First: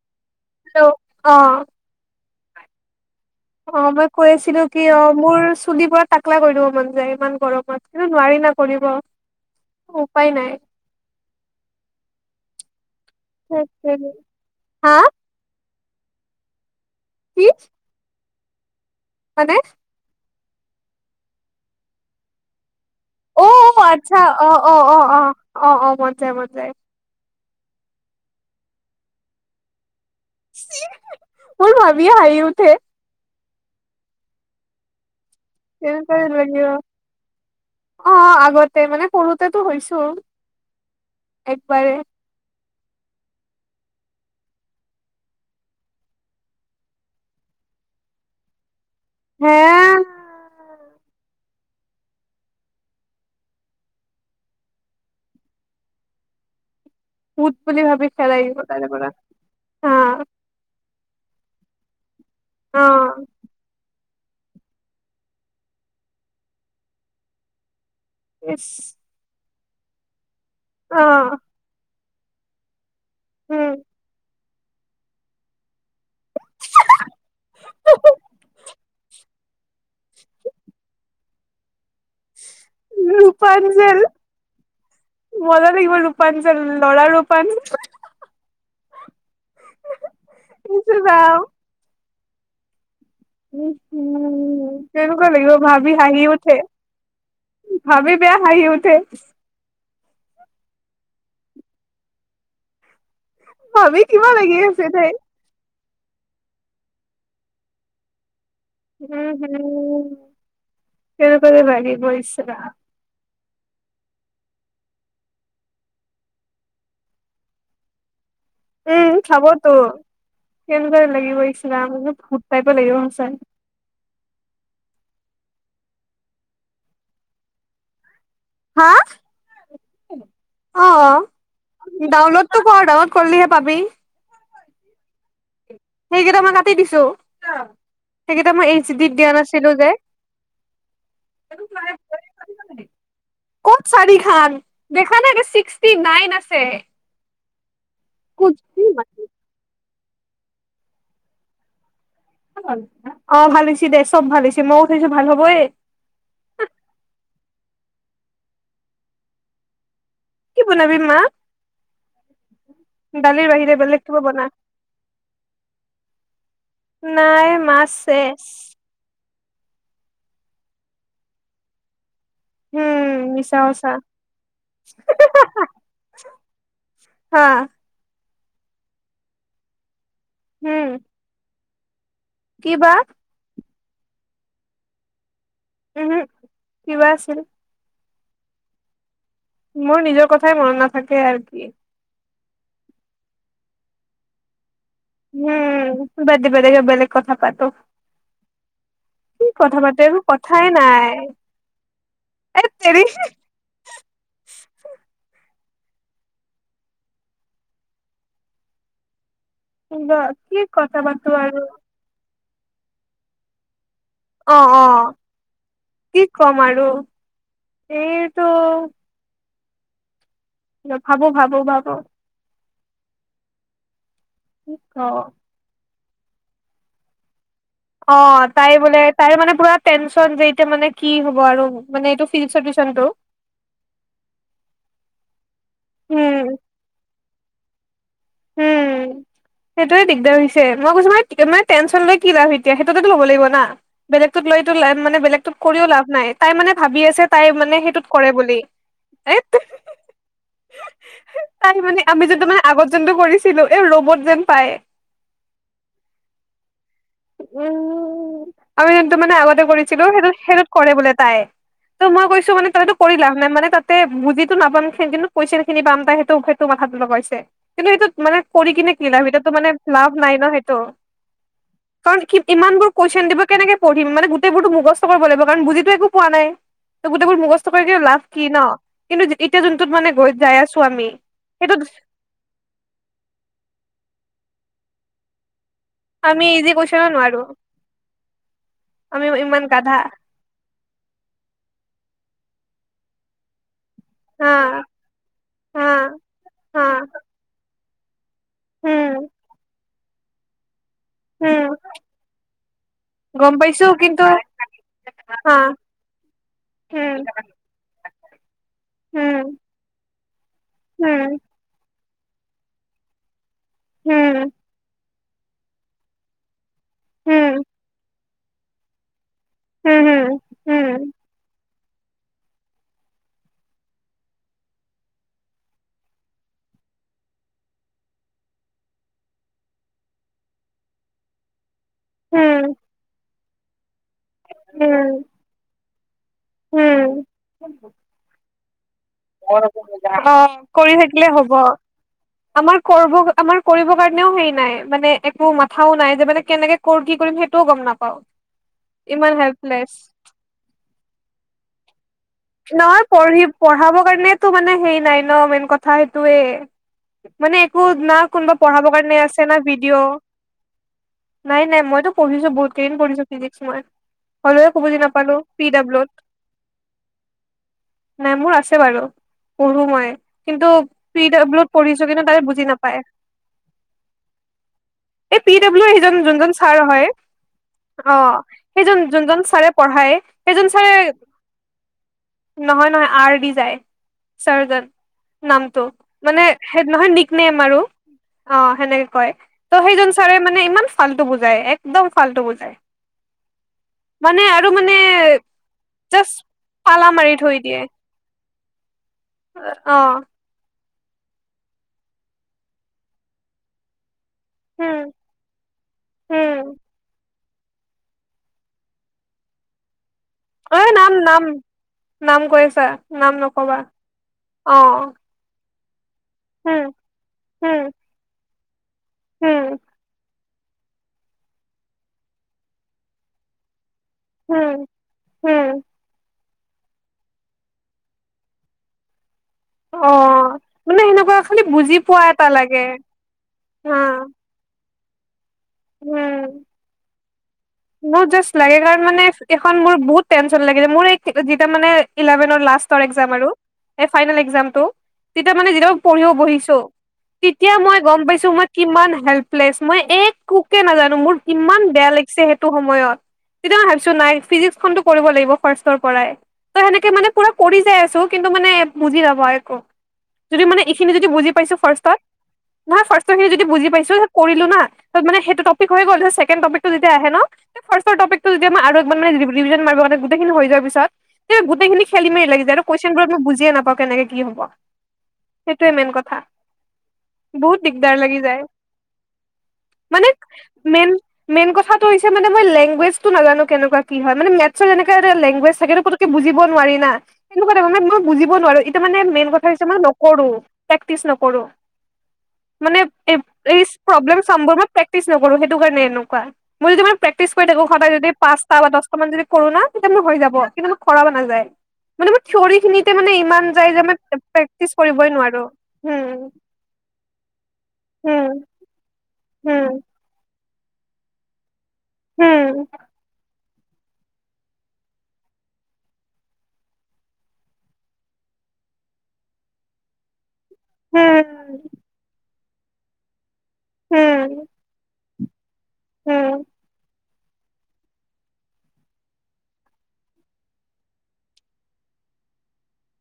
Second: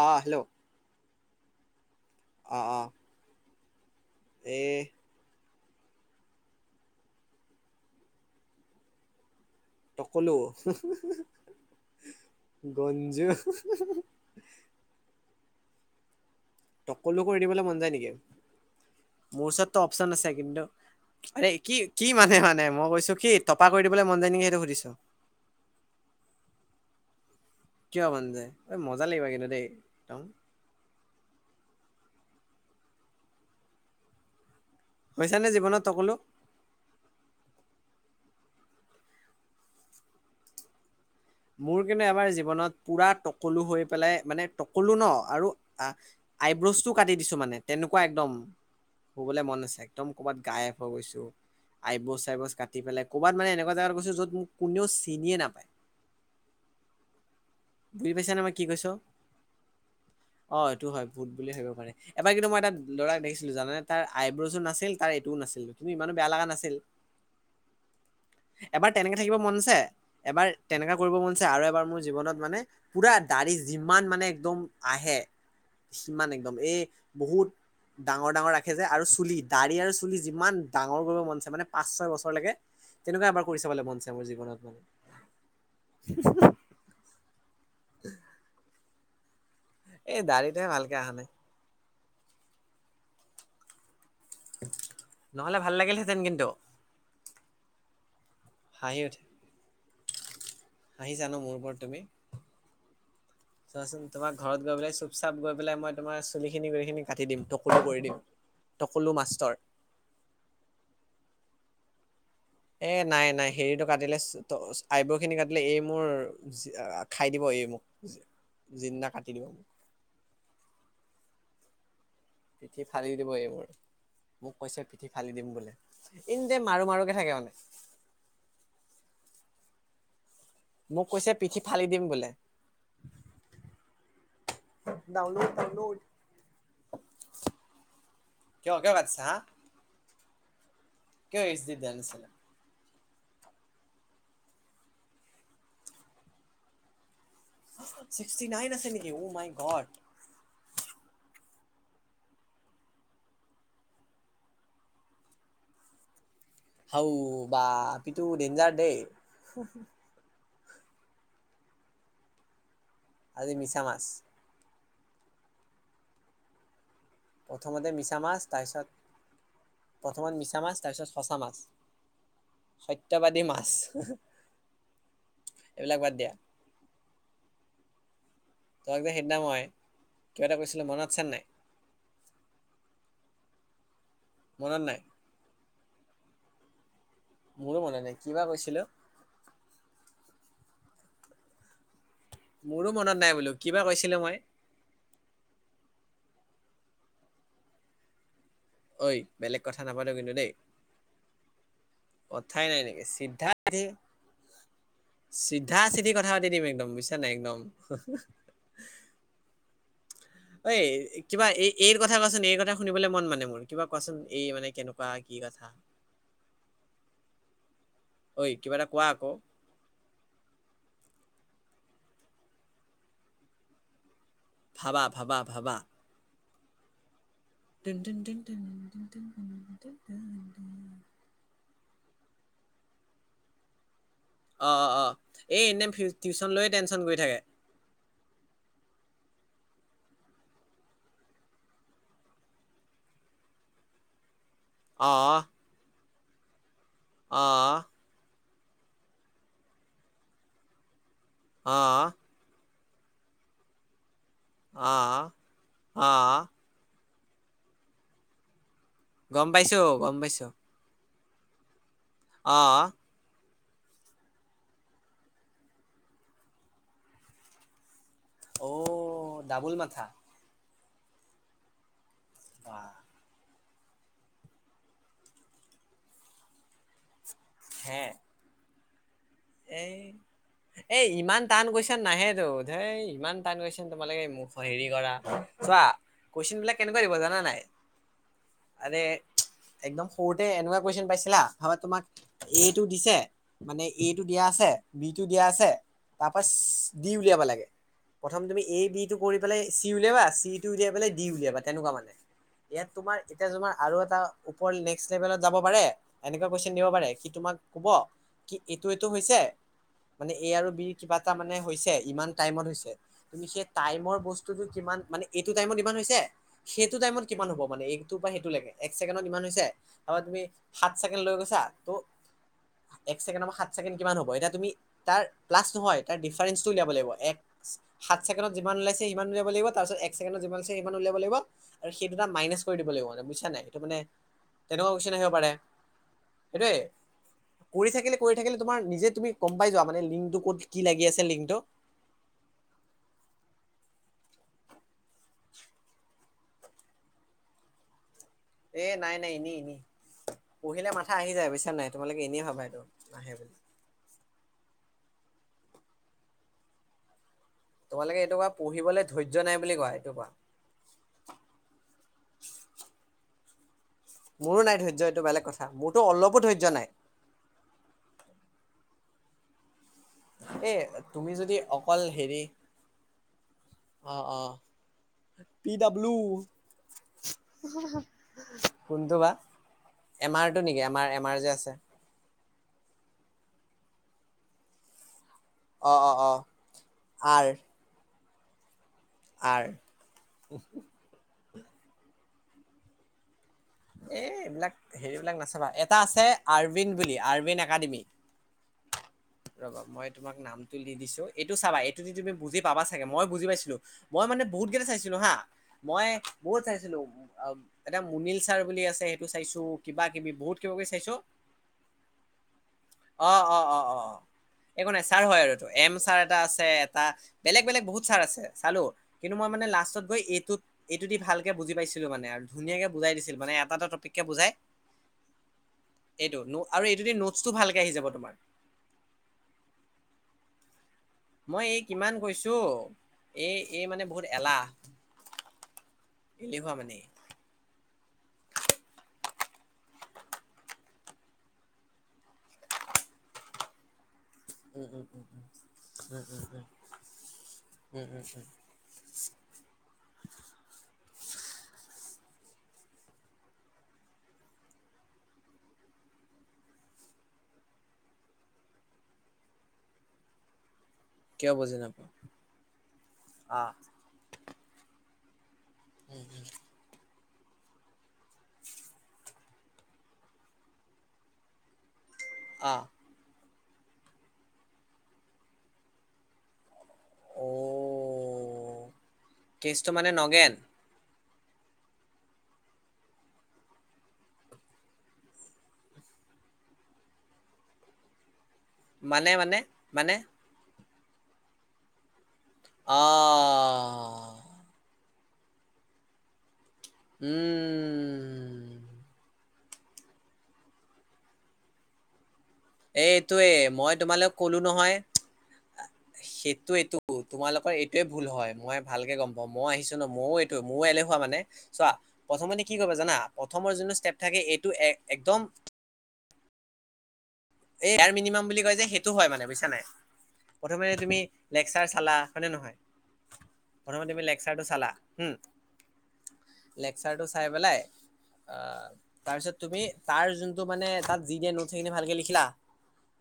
অ' hello? অ'। অ', অ'। অ', মই কৈ এ আছিলো কি অ' মোৰ চুলি পৰা তাকলা কৰি দিব মন যায় ইমান গৰমত কিন্তু নোৱাৰি ন' কৰিব। উপায় টকলো নাই বঞ্জো হা তকলো কি কৰি দিবলৈ মন যায় নেকি? মোৰ মানে ওচৰততো অপচন আছে কিন্তু আ কি কি মানে মানে মই কৈছো কি টপা অ' কৰি দিবলৈ মন আচ্ছা যায় নেকি অ' সেইটো অ' সুধিছো অ' অ' অ' অ' মন যায় মনায়। কিয় মন যায় এই মজা লাগিব কিন্তু দেই একদম মোৰ ভাবি হাঁহি উঠে। হৈছানে জীৱনত টকলো কেনেকা লাগিব? অ', আগতে মানে সৰুতেটো হৈছো। মোৰ একবাৰে কিন্তু এবাৰ জীৱনত পুৰা তকলো হৈ পেলাই মানে তকলো ন' আৰু আইব্ৰজ টো কাটি দিছো মানে তেনে তেনেকুৱা একদম শুবলৈ হে মন আছে একদম ক'বাত গায়ব হৈ গৈছো। আইব্ৰজ চাইব্ৰজ কাটি পেলাই ক'ৰবাত মানে এনেকুৱা জেগাত গৈছো য'ত মোক কোনেও চিনিয়ে নাপায়। উত বুলি ভাবি বুজি পাইছা নে খেদাই মই দিব কি কৈছো? তাৰপৰা হা অ এইটো হয় ভূত বুলি ভাবিব পাৰে এবাৰ কিন্তু মই এটা ল'ৰাক দেখিছিলো জানে! তাৰ আইব্ৰজো নাছিল তাৰ এইটোও নাছিল তুমি ইমানো বেয়া লগা নাছিল। ইচ এবাৰ তেনেকাে থাকিব মন আছে এবাৰ তেনেকা অ কৰিব মনছে আৰু এবাৰ মোৰ জীৱনত মানে পুৰা দা়ৰি উম যিমান মানে একদম আহে সিমান একদম এই বহুত ডাঙৰ ডাঙৰ ৰাখে যোয় আৰু চুলিত দাড়ি আৰু চুলি যিমান ডাঙৰ কৰিব মনছে মানে পা পাঁচ ছয় বছৰলৈকে তেনেকুৱা এবাৰ কৰি চাবলে ৰূপাঞ্জল মনছে মোৰ জীৱনত মানে মজা লাগিব ৰূপণ যে ল'ৰাাৰ ৰূপান এই দাড়িতেহে ভালকে অহা নাই। উ' তেনেকুৱা লাগিব নহ'লে ভাল ভাবি লাগিলহেঁতেন হাঁহি কিন্তু উঠে ভাবি বেয়া আহ উঠে। আহিছা ন মোৰ ওপৰত তুমি? ভাবি চোৱাচোন কিবা তোমাৰ লাগি ঘৰত গৈ আছে পেলাই তাই চুপ চাপ গৈ পেলাই মই তোমাৰ চুলিখিনি গেইখিনি কাটি দিম টকলো কৰি দিম। টকুলো মাষ্টৰ। কেনেৱে ভাগি বৈছ এ নাই নাই হেৰিটো কাটিলে আইব্ৰ খিনি কাটিলে এই মোৰ খাই দিব এই মোক জিন্দা উম কাটি দিব মোক চাবতো কেনেদৰে লাগিব ইছ ৰাম। সুত তাই পৰিব পিঠি লাগিব ফালি দিব আছোৰ [unintelligible] এই মোৰ। মোক কৈছে পিঠি ফালি দিম বোলে এনিটাইম মাৰো মাৰোকে থাকে মানে হা। অ', মোক কৈছে পিঠি ফালি দিম অ', বোলে। ডাউনলোডটো কৰ ডাউনলোড কৰিলিহে পাবি। ডাউনলোড ডাউনলোড সেইকেইটা মই কাটি দিছো সেইকেইটা মই কিয় এইচ কিয় ড কাটিছা দিয়া হা নাছিলো যে কিয় এইচ ড দিয়া নাছিল? ক'ত চাৰি খান দেখা নাগে ছিক্সটি নাইন আছে। ছিক্সটি নাইন আছে নেকি মাই গড। অ' ভালিছি দে চব ভালছ মইোঠৈছো ভাল হ'ব এ হও বা কিন্তু দেঞজাৰ দেই। কি বনাবি মা দালিৰ আজি বাহিৰে মিছা বেলেগ মাছ। কিবা বনা। নাই প্ৰথমতে মিছা মাছে [inaudible] মাছ তাৰপিছত প্ৰথমত মিছা মাছ তাৰপিছত সঁচা মাছ। উম সত্যবাদী মিছা মাছ সঁচা এইবিলাক বাদ দিয়া হা। তহক যে সেইদিনা মই কিবা এটা কৈছিলো মনত আছে নাই। কি বা? মনত নাই। উম হম। মোৰো মনে নাই কিবা কৈছিলো? মোৰ নিজৰ কথাই মনত নাথাকে আৰু কি। মোৰো মনত নাই বোলো কিবা কৈছিলো মই। উম বাদদে বদ গ বেলেগ কথা পাতো। ঐ কি বেলেগ কথা পাতে নাপাতো এইবোৰ কিন্তু দেই কথাই নাই। এ কথাই নাই তেৰি নেকি চিদ্ধা পিঠা চিঠি কথা পাতি দিম একদম বুজছা নাই একদম [unintelligible] কি অই, কথা পাতো কিবা আৰু এই এইৰ কথা কচোন এইৰ কথা শুনিবলে মন মানে মোৰ কিবা কোৱাচোন এই অ মানে অ কেনেকুৱা কি কথা? কি ক'ম আৰু এইটো ঐ কিবা এটা কোৱা আকৌ। ভাবো ভাবো ভাবো। অ ভাবা ভবা ভাবা। অ', তাই বোলে তাই মানে পুৰা টেনচন যে এতিয়া মানে কি হ'ব আৰু। মানে এইটো ফিজিক্সৰ টিউচনটো অ', অ', অ', এই এনি টাইম টিউশচন উম লৈয়ে টেনশ্যন কৰি থাকে। [inaudible] সেইটোোৱে দিগদাৰ হৈছে মই কৈছো ম মানে টেনশন লৈ কি লা এতিয়া সেইটোতেো ল'ব লাগিব না বেলেগ [inaudible] লৈ লা অ মানে বেলেগত কৰিও লাভ নাই তাই মানে ভাবি আছে তাই অ মানে সেইটোত কৰে বুলি এ অ তাই মানে আমি যটো মানে আগত [unintelligible] কৰিছিলো এই ৰ'বত যেন। পায় আহ আহ উম আমি যোনটো মানে গম আগতে পাইছো কৰিছিলো গম সেইটো পাইছো সেইটোত কৰে বোলে তাই। ত' মই কৈছো অ মান তইতো কৰিলাভ নে মানে তাতে বুজিটো নাপাম কিন্তু কোৱেচনচ খিনি পাম তাই সেইটো সেইটো কথাটো লগাইছে কিন্তু সেইটো মানে কৰি অ কিনে কি লাভ সেইটো মানে ডাবুল মাথা লাভ নাই ন সেইটো। কাৰণ ইমান বোৰ বাহ, কুৱেশচন দিব কেনেকে পঢ়িম মানে গোটেইবোৰতো মূখস্থ কৰিব লাগিব কাৰণ বুজি একো পোৱা নাই। এইবোৰ মূখস্থ হে কৰি লাভ কি ন'। কিন্তু এতিয়া যোনটোত এই মানে গৈ যাই আছো আমি সেইটোত হ ইমান টান গৈছে ন তোমালোকে মখ হেৰি কৰা চোৱা আমি কোৱেচন ইজি বিলাক কেনেকুৱা কুৱেশনো দিব জানা নোৱাৰো নাই? আৰে আমি ইমান গাধা একদম সৰুতে এনেকুৱা কুৱেশচন পাইছিলা ভাবা তোমাক এই টো দিছে মানে এটো দিয়া হা আছে বি টো দিয়া আছে হা তাৰপা হা দি উলিয়াব লাগে প্ৰথম তুমি এ বি উম, টো কৰি পেলাই চি উলিয়াবা চি টো উলিয়াই পেলাই দি উলিয়াবা উম। তেনেকুৱা মানে। ইয়াত তোমাৰ গম এতিয়াৰ পাইছো আৰু এটা কিন্তু উপৰত নেক্সট লেভেল হা যাব পাৰে এনেকুৱা কেশনব পাৰে উম সি তোমাৰ ক'ব [unintelligible] এইটো এইটো হৈছে উম মানে এ আৰু বিৰ কিবা এটা মানে হৈছে [unintelligible] ইমান টাইমত হৈছে তুমি সেই টাইমৰ উম বস্তুটো কিমান মানে এইটো টাইমত ইমান হৈছে সেইটো টাইমত কিমান উম হ'ব মানে এইটো বা সেইটো লকে এক ছেকেণ্ডত কিমান উম ত তুমি উম সাত ছেকেণ্ড লৈ গৈছা ত এক ছেকে সাত ছেকেণ্ড কিমান হ'ব এতিয়া তুমি তাৰ প্লাছ নহয় তাৰ ডিফাৰেন্সটো উলিয়াব লাগিব এক সাত ছেকেণ্ডত যিমান ওলাইছে সিমান উলিয়াব লাগিব তাৰ পাছত [inaudible] আৰু সেই দুটা উম মাইনাচ উম কৰি দিব লাগিব মানে বুজিছা নাই মানে এনেকুৱা উম কুৱেচন আহিব পাৰে সেইটোৱে উম কৰি থাকিলে কৰি থাকিলে তোমাৰ নিজে তুমি গম পাই যোৱা মানে অ লিংকটো ক'ত কি কৰি লাগি আছে থাকিলে হ'ব লিংকটো আমাৰ কৰিবৰ কাৰণেও হেৰি নাই মানে একো মাথাও নাই যে মানে কেনেকে কৰো কি কৰিম সেইটোও গম নাপাও এ নাই নাই ইমান এনেই এনেই হেল্পলেছ পঢ়িলে মাথা আহি যায় বুজিছা নাই তোমালোকে এনেই ভাবা [inaudible] টো মানে সেই নাই ন মেইন কথা সেইটোয়ে মানে একো না তোমালোকে এইটো কোৱা কোনোবা পঢ়াব পঢ়িবলৈ কাৰণে ধৈৰ্য আছে না নাই বুলি কোৱা ভিডিঅ' এইটো কোৱা নাই নাই মইতো পঢ়িছো বহুত কেইদিন পঢ়িছো ফিজিক্স মই হ'লেও মোৰো নাই একো বুজি ধৈৰ্য এইটো নাপালো বেলেগ পি কথা মোৰতো ডাব্লিউত অলপো ধৈৰ্য নাই নাই মোৰ আছে বাৰু পঢ়ো মই কিন্তু এ পি তুমি যদি দব্লিও অকল পঢ়িছো কিন্তু হেৰি তাৰে বুজি নাপায় অ অ এই পি ডাব্লিউৰ সেইজন যোনজন ছাৰ হয় অ সেইজন যোনজন ছাৰে পঢ়াই এমাৰটো নেকি আমাৰ এমাৰ এমাৰ যে আছে নহয় নহয় আৰ ডি চাৰজন নামটো অ অ অ মানে সেই নহয় আৰ নিকনেম আৰু অ সেনেকে কয় আৰ ত সেইজন ছাৰে মানে ইমান ফাল্টো বুজাই এক্দম ফাল্টু বুজাই [inaudible] মানে আৰু এইবিলাক মানে হেৰিবিলাক নাচাবা এটা আছে জাষ্ট আৰবিন্দ পালা বুলি মাৰি থৈ আৰবিন্দ দিয়ে একাডেমি ৰবা অ মই তোমাক নামটো দি দিছো এইটো চাবা এইটো দি তুমি বুজি পাবা চাগে মই বুজি পাইছিলো মই মানে বহুত কেইটা উম চাইছিলো হা মই উম বহুত চাইছিলো অ এটা মুনিল ছাৰ বুলি আছে সেইটো চাইছো কিবা কিবি বহুত কিবা অ কিবি নাম চাইছো নাম নাম কৈ আছা অ নাম অ অ নকবা অ অ একো নাই ছাৰ হয় আৰু এম ছাৰ এটা আছে হুম এটা বেলেগ হুম বেলেগ বহুত ছাৰ আছে চালো কিন্তু মই হুম মানে লাষ্টত গৈ এইটোত এইটো দি ভালকে বুজি পাইছিলো মানে আৰু ধুনীয়াকে বুজাই দিছিল মানে এটা এটা টপিক কে বুজাই হুম হুম এইটো [unintelligible] আৰু এইটোদি নোটছটো ভালকে আহি যাব তোমাৰ অ মানে সেনেকুৱা খালি মই এই বুজি কিমান পোৱা এটা কৈছো লাগে এই এই হা মানে বহুত এলাহ উম এলেহুৱা মানে এই মোৰ জাষ্ট লাগে কাৰণ মানে এইখন মোৰ বহুত টেনচন লগে যে মোৰ এই যেতিয়া মানে ইলেভেনৰ লাষ্ট লাষ্টৰ এক্সাম আৰু এই ফাইনেল এক্সামটো তেতিয়া মানে যেতিয়া মই পঢ়িব বহিছোঁ তেতিয়া মই উম গম উম পাইছো মই কিমান হেল্পলেছ মই একোকে নাজানো মোৰ ইমান বেয়া লাগিছে সময়ত সেইটো তেতিয়া মই ভাবিছো নাই ফিজিক্স খনটো কৰিব লাগিব ফাৰ্ষ্টৰ পৰাই ত সেনেকে মানে পুৰা কৰি যাই আছো কিন্তু মানে বুজি নাপাওঁ একো যদি মানে এইখিনি যদি বুজি কিয় পাইছো ফাৰ্ষ্টত নাপাওঁ নহয় ফাৰ্ষ্টৰ খিনি আ যদি বুজি পাইছোঁ তাৰ পিছত কৰিলোঁ না ত মানে সেইটো টপিক হৈ গ'ল তাৰপিছত ছেকেণ্ড টপিক টো যেতিয়া আহে ন ফাৰ্ষ্টৰ টপিকটো যেতিয়া মই আৰু একবাৰ মানে ৰেভিচন মাৰিবৰ কাৰণে গোটেইখিনি হৈ যোৱাৰ পিছত গোটেইখিনি খেলি মেলি লাগি যায় আ আৰু কুৱেশচনবোৰত মই বুজিয়ে নাপাওঁ কেনেকে কি হ'ব সেইটোৱে মেইন কথা অ বহুত দিগদাৰ লাগি যায় কেচটো মানে নগেন মেইন মেইন কথাটো হৈছে মানে মই লেংগুৱেজটো নাজানো কেনেকুৱা কি হয় মানে মেটছৰ যেনেকে এটা লেংগুৱেজ থাকে সেইটো পতকে বুজিব নোৱাৰি না তেনেকুৱা মই বুজিব নোৱাৰো এতিয়া মানে মেইন কথা হৈছে মই নকৰো প্ৰেক্টিচ নকৰো মানে এই আহ প্ৰব্লেম চমবোৰ মই প্ৰেক্টিচ নকৰোঁ সেইটো কাৰণে এনেকুৱা মই যদি মানে প্ৰেক্টিচ কৰি থাকো সদায় যদি উম পাঁচটা বা দহটা মান যদি কৰো না তেতিয়া মোৰ হৈ যাব কিন্তু মোৰ কৰা হোৱা নাযায় মানে মোৰ থিয়ৰি খিনিতে মানে এইটোৱে ইমান যায় যে তোমালোক মই কলো নহয় প্ৰেক্টিচ কৰিবই নোৱাৰো হোঁ সেইটো এইটো তোমালোকৰ এইটোৱেই ভুল হয় মই ভালকে গম পা অ মই আহিছো ন উম, ময়ো এইটোৱ ময়ো এলেহোৱা মানে চোৱা প্ৰথমতে কি উম, কৰিব জানা প্ৰথমৰ যোনটো ষ্টেপ থাকে এইটো এক একদম এই [unintelligible] মিনিমাম বুলি কয় যে সেইটো হয় মানে বুজছা নাই। প্ৰথমে তুমি উম, লেকচাৰ চালা হয়নে নহয়? প্ৰথমে তুমি লেকচাৰটো চালা হম উম, উম, লেকচাৰটো চাই পেলাই অ তাৰ পিছত তুমি তাৰ যোনটো মানে তাত যি দিয়া নোট সেইখিনি ভালকে লিখিলা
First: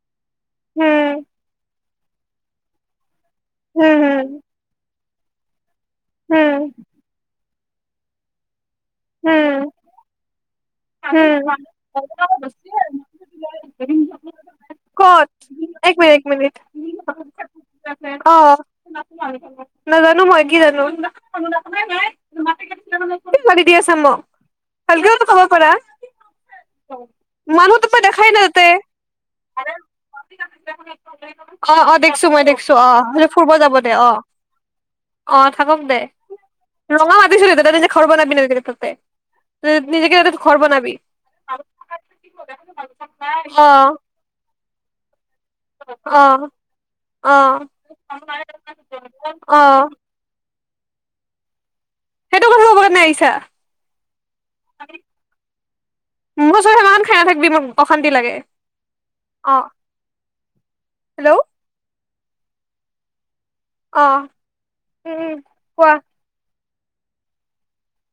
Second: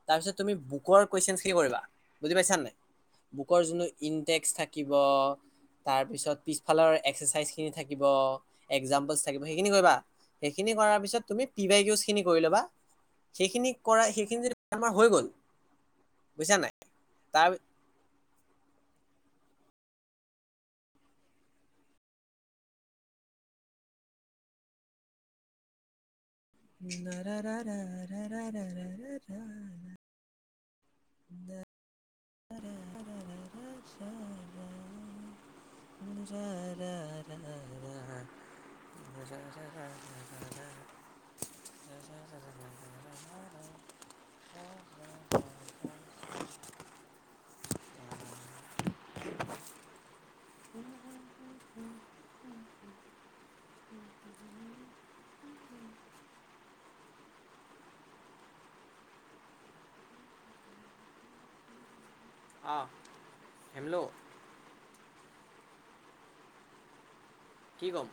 তাৰপিছত তুমি উম, বুকৰ কুৱেশচনছখিনি কৰিবা বুজি পাইছানাই বুকৰ যোনটো ইণ্ডেক্স থাকিব তাৰ পিছত উম, উম, পিছফালৰ এক্সাৰচাইজ খিনি থাকিব একজামপলচ থাকিব সেইখিন উম, কৰিবা সেইখিন কৰাৰ পিছ তুমি উম, পি ৱাই কিউ খিনি কৰি ল'বা সেইখিনি কৰাই সেইখিনি যদি বেমাৰ হৈ গল ক'ত? এক মিনিট, এক মিনিট বুজছা নাই? অ নাজানো মই কি জানো? আছা ম ভালকৈওত কব পাৰা। মানুহতো মই দেখাই নাই তাতে। [unintelligible] অ অ দেখছো মই অঁ দেখছো অ ম ফুৰিব যাব দে অ। অ থাকক দে ৰঙা মাতিছিলোদে নিজে ঘৰ বনাবি [unintelligible] নিজেকে ত ঘৰ বনাবি। অ অহ অহ। [unintelligible] সেইটো কথা ক'ব কাৰণে আহিছা [inaudible] মোৰচৰত সেমান খাই নাথাকিবি মোক অশান্তি লাগে অ। হেল্ল' অহ হেল্ল। অ', উম হম কোৱা। কি কম?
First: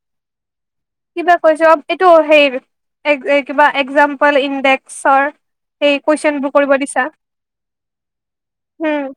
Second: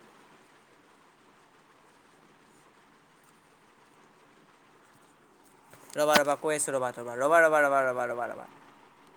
কিবা কৈছো এইটো হেই কিবা একজাম্পল ইণ্ডেক্সৰ সেই ৰ'বা ৰ'বা কুৱেশচন বোৰ কৈ আছোঁ কৰিব ৰ'বা দিছা ৰ'বা ৰ'বা ৰ'বা ৰ'বা ৰ'বা ৰ'বা ৰ'বা হম।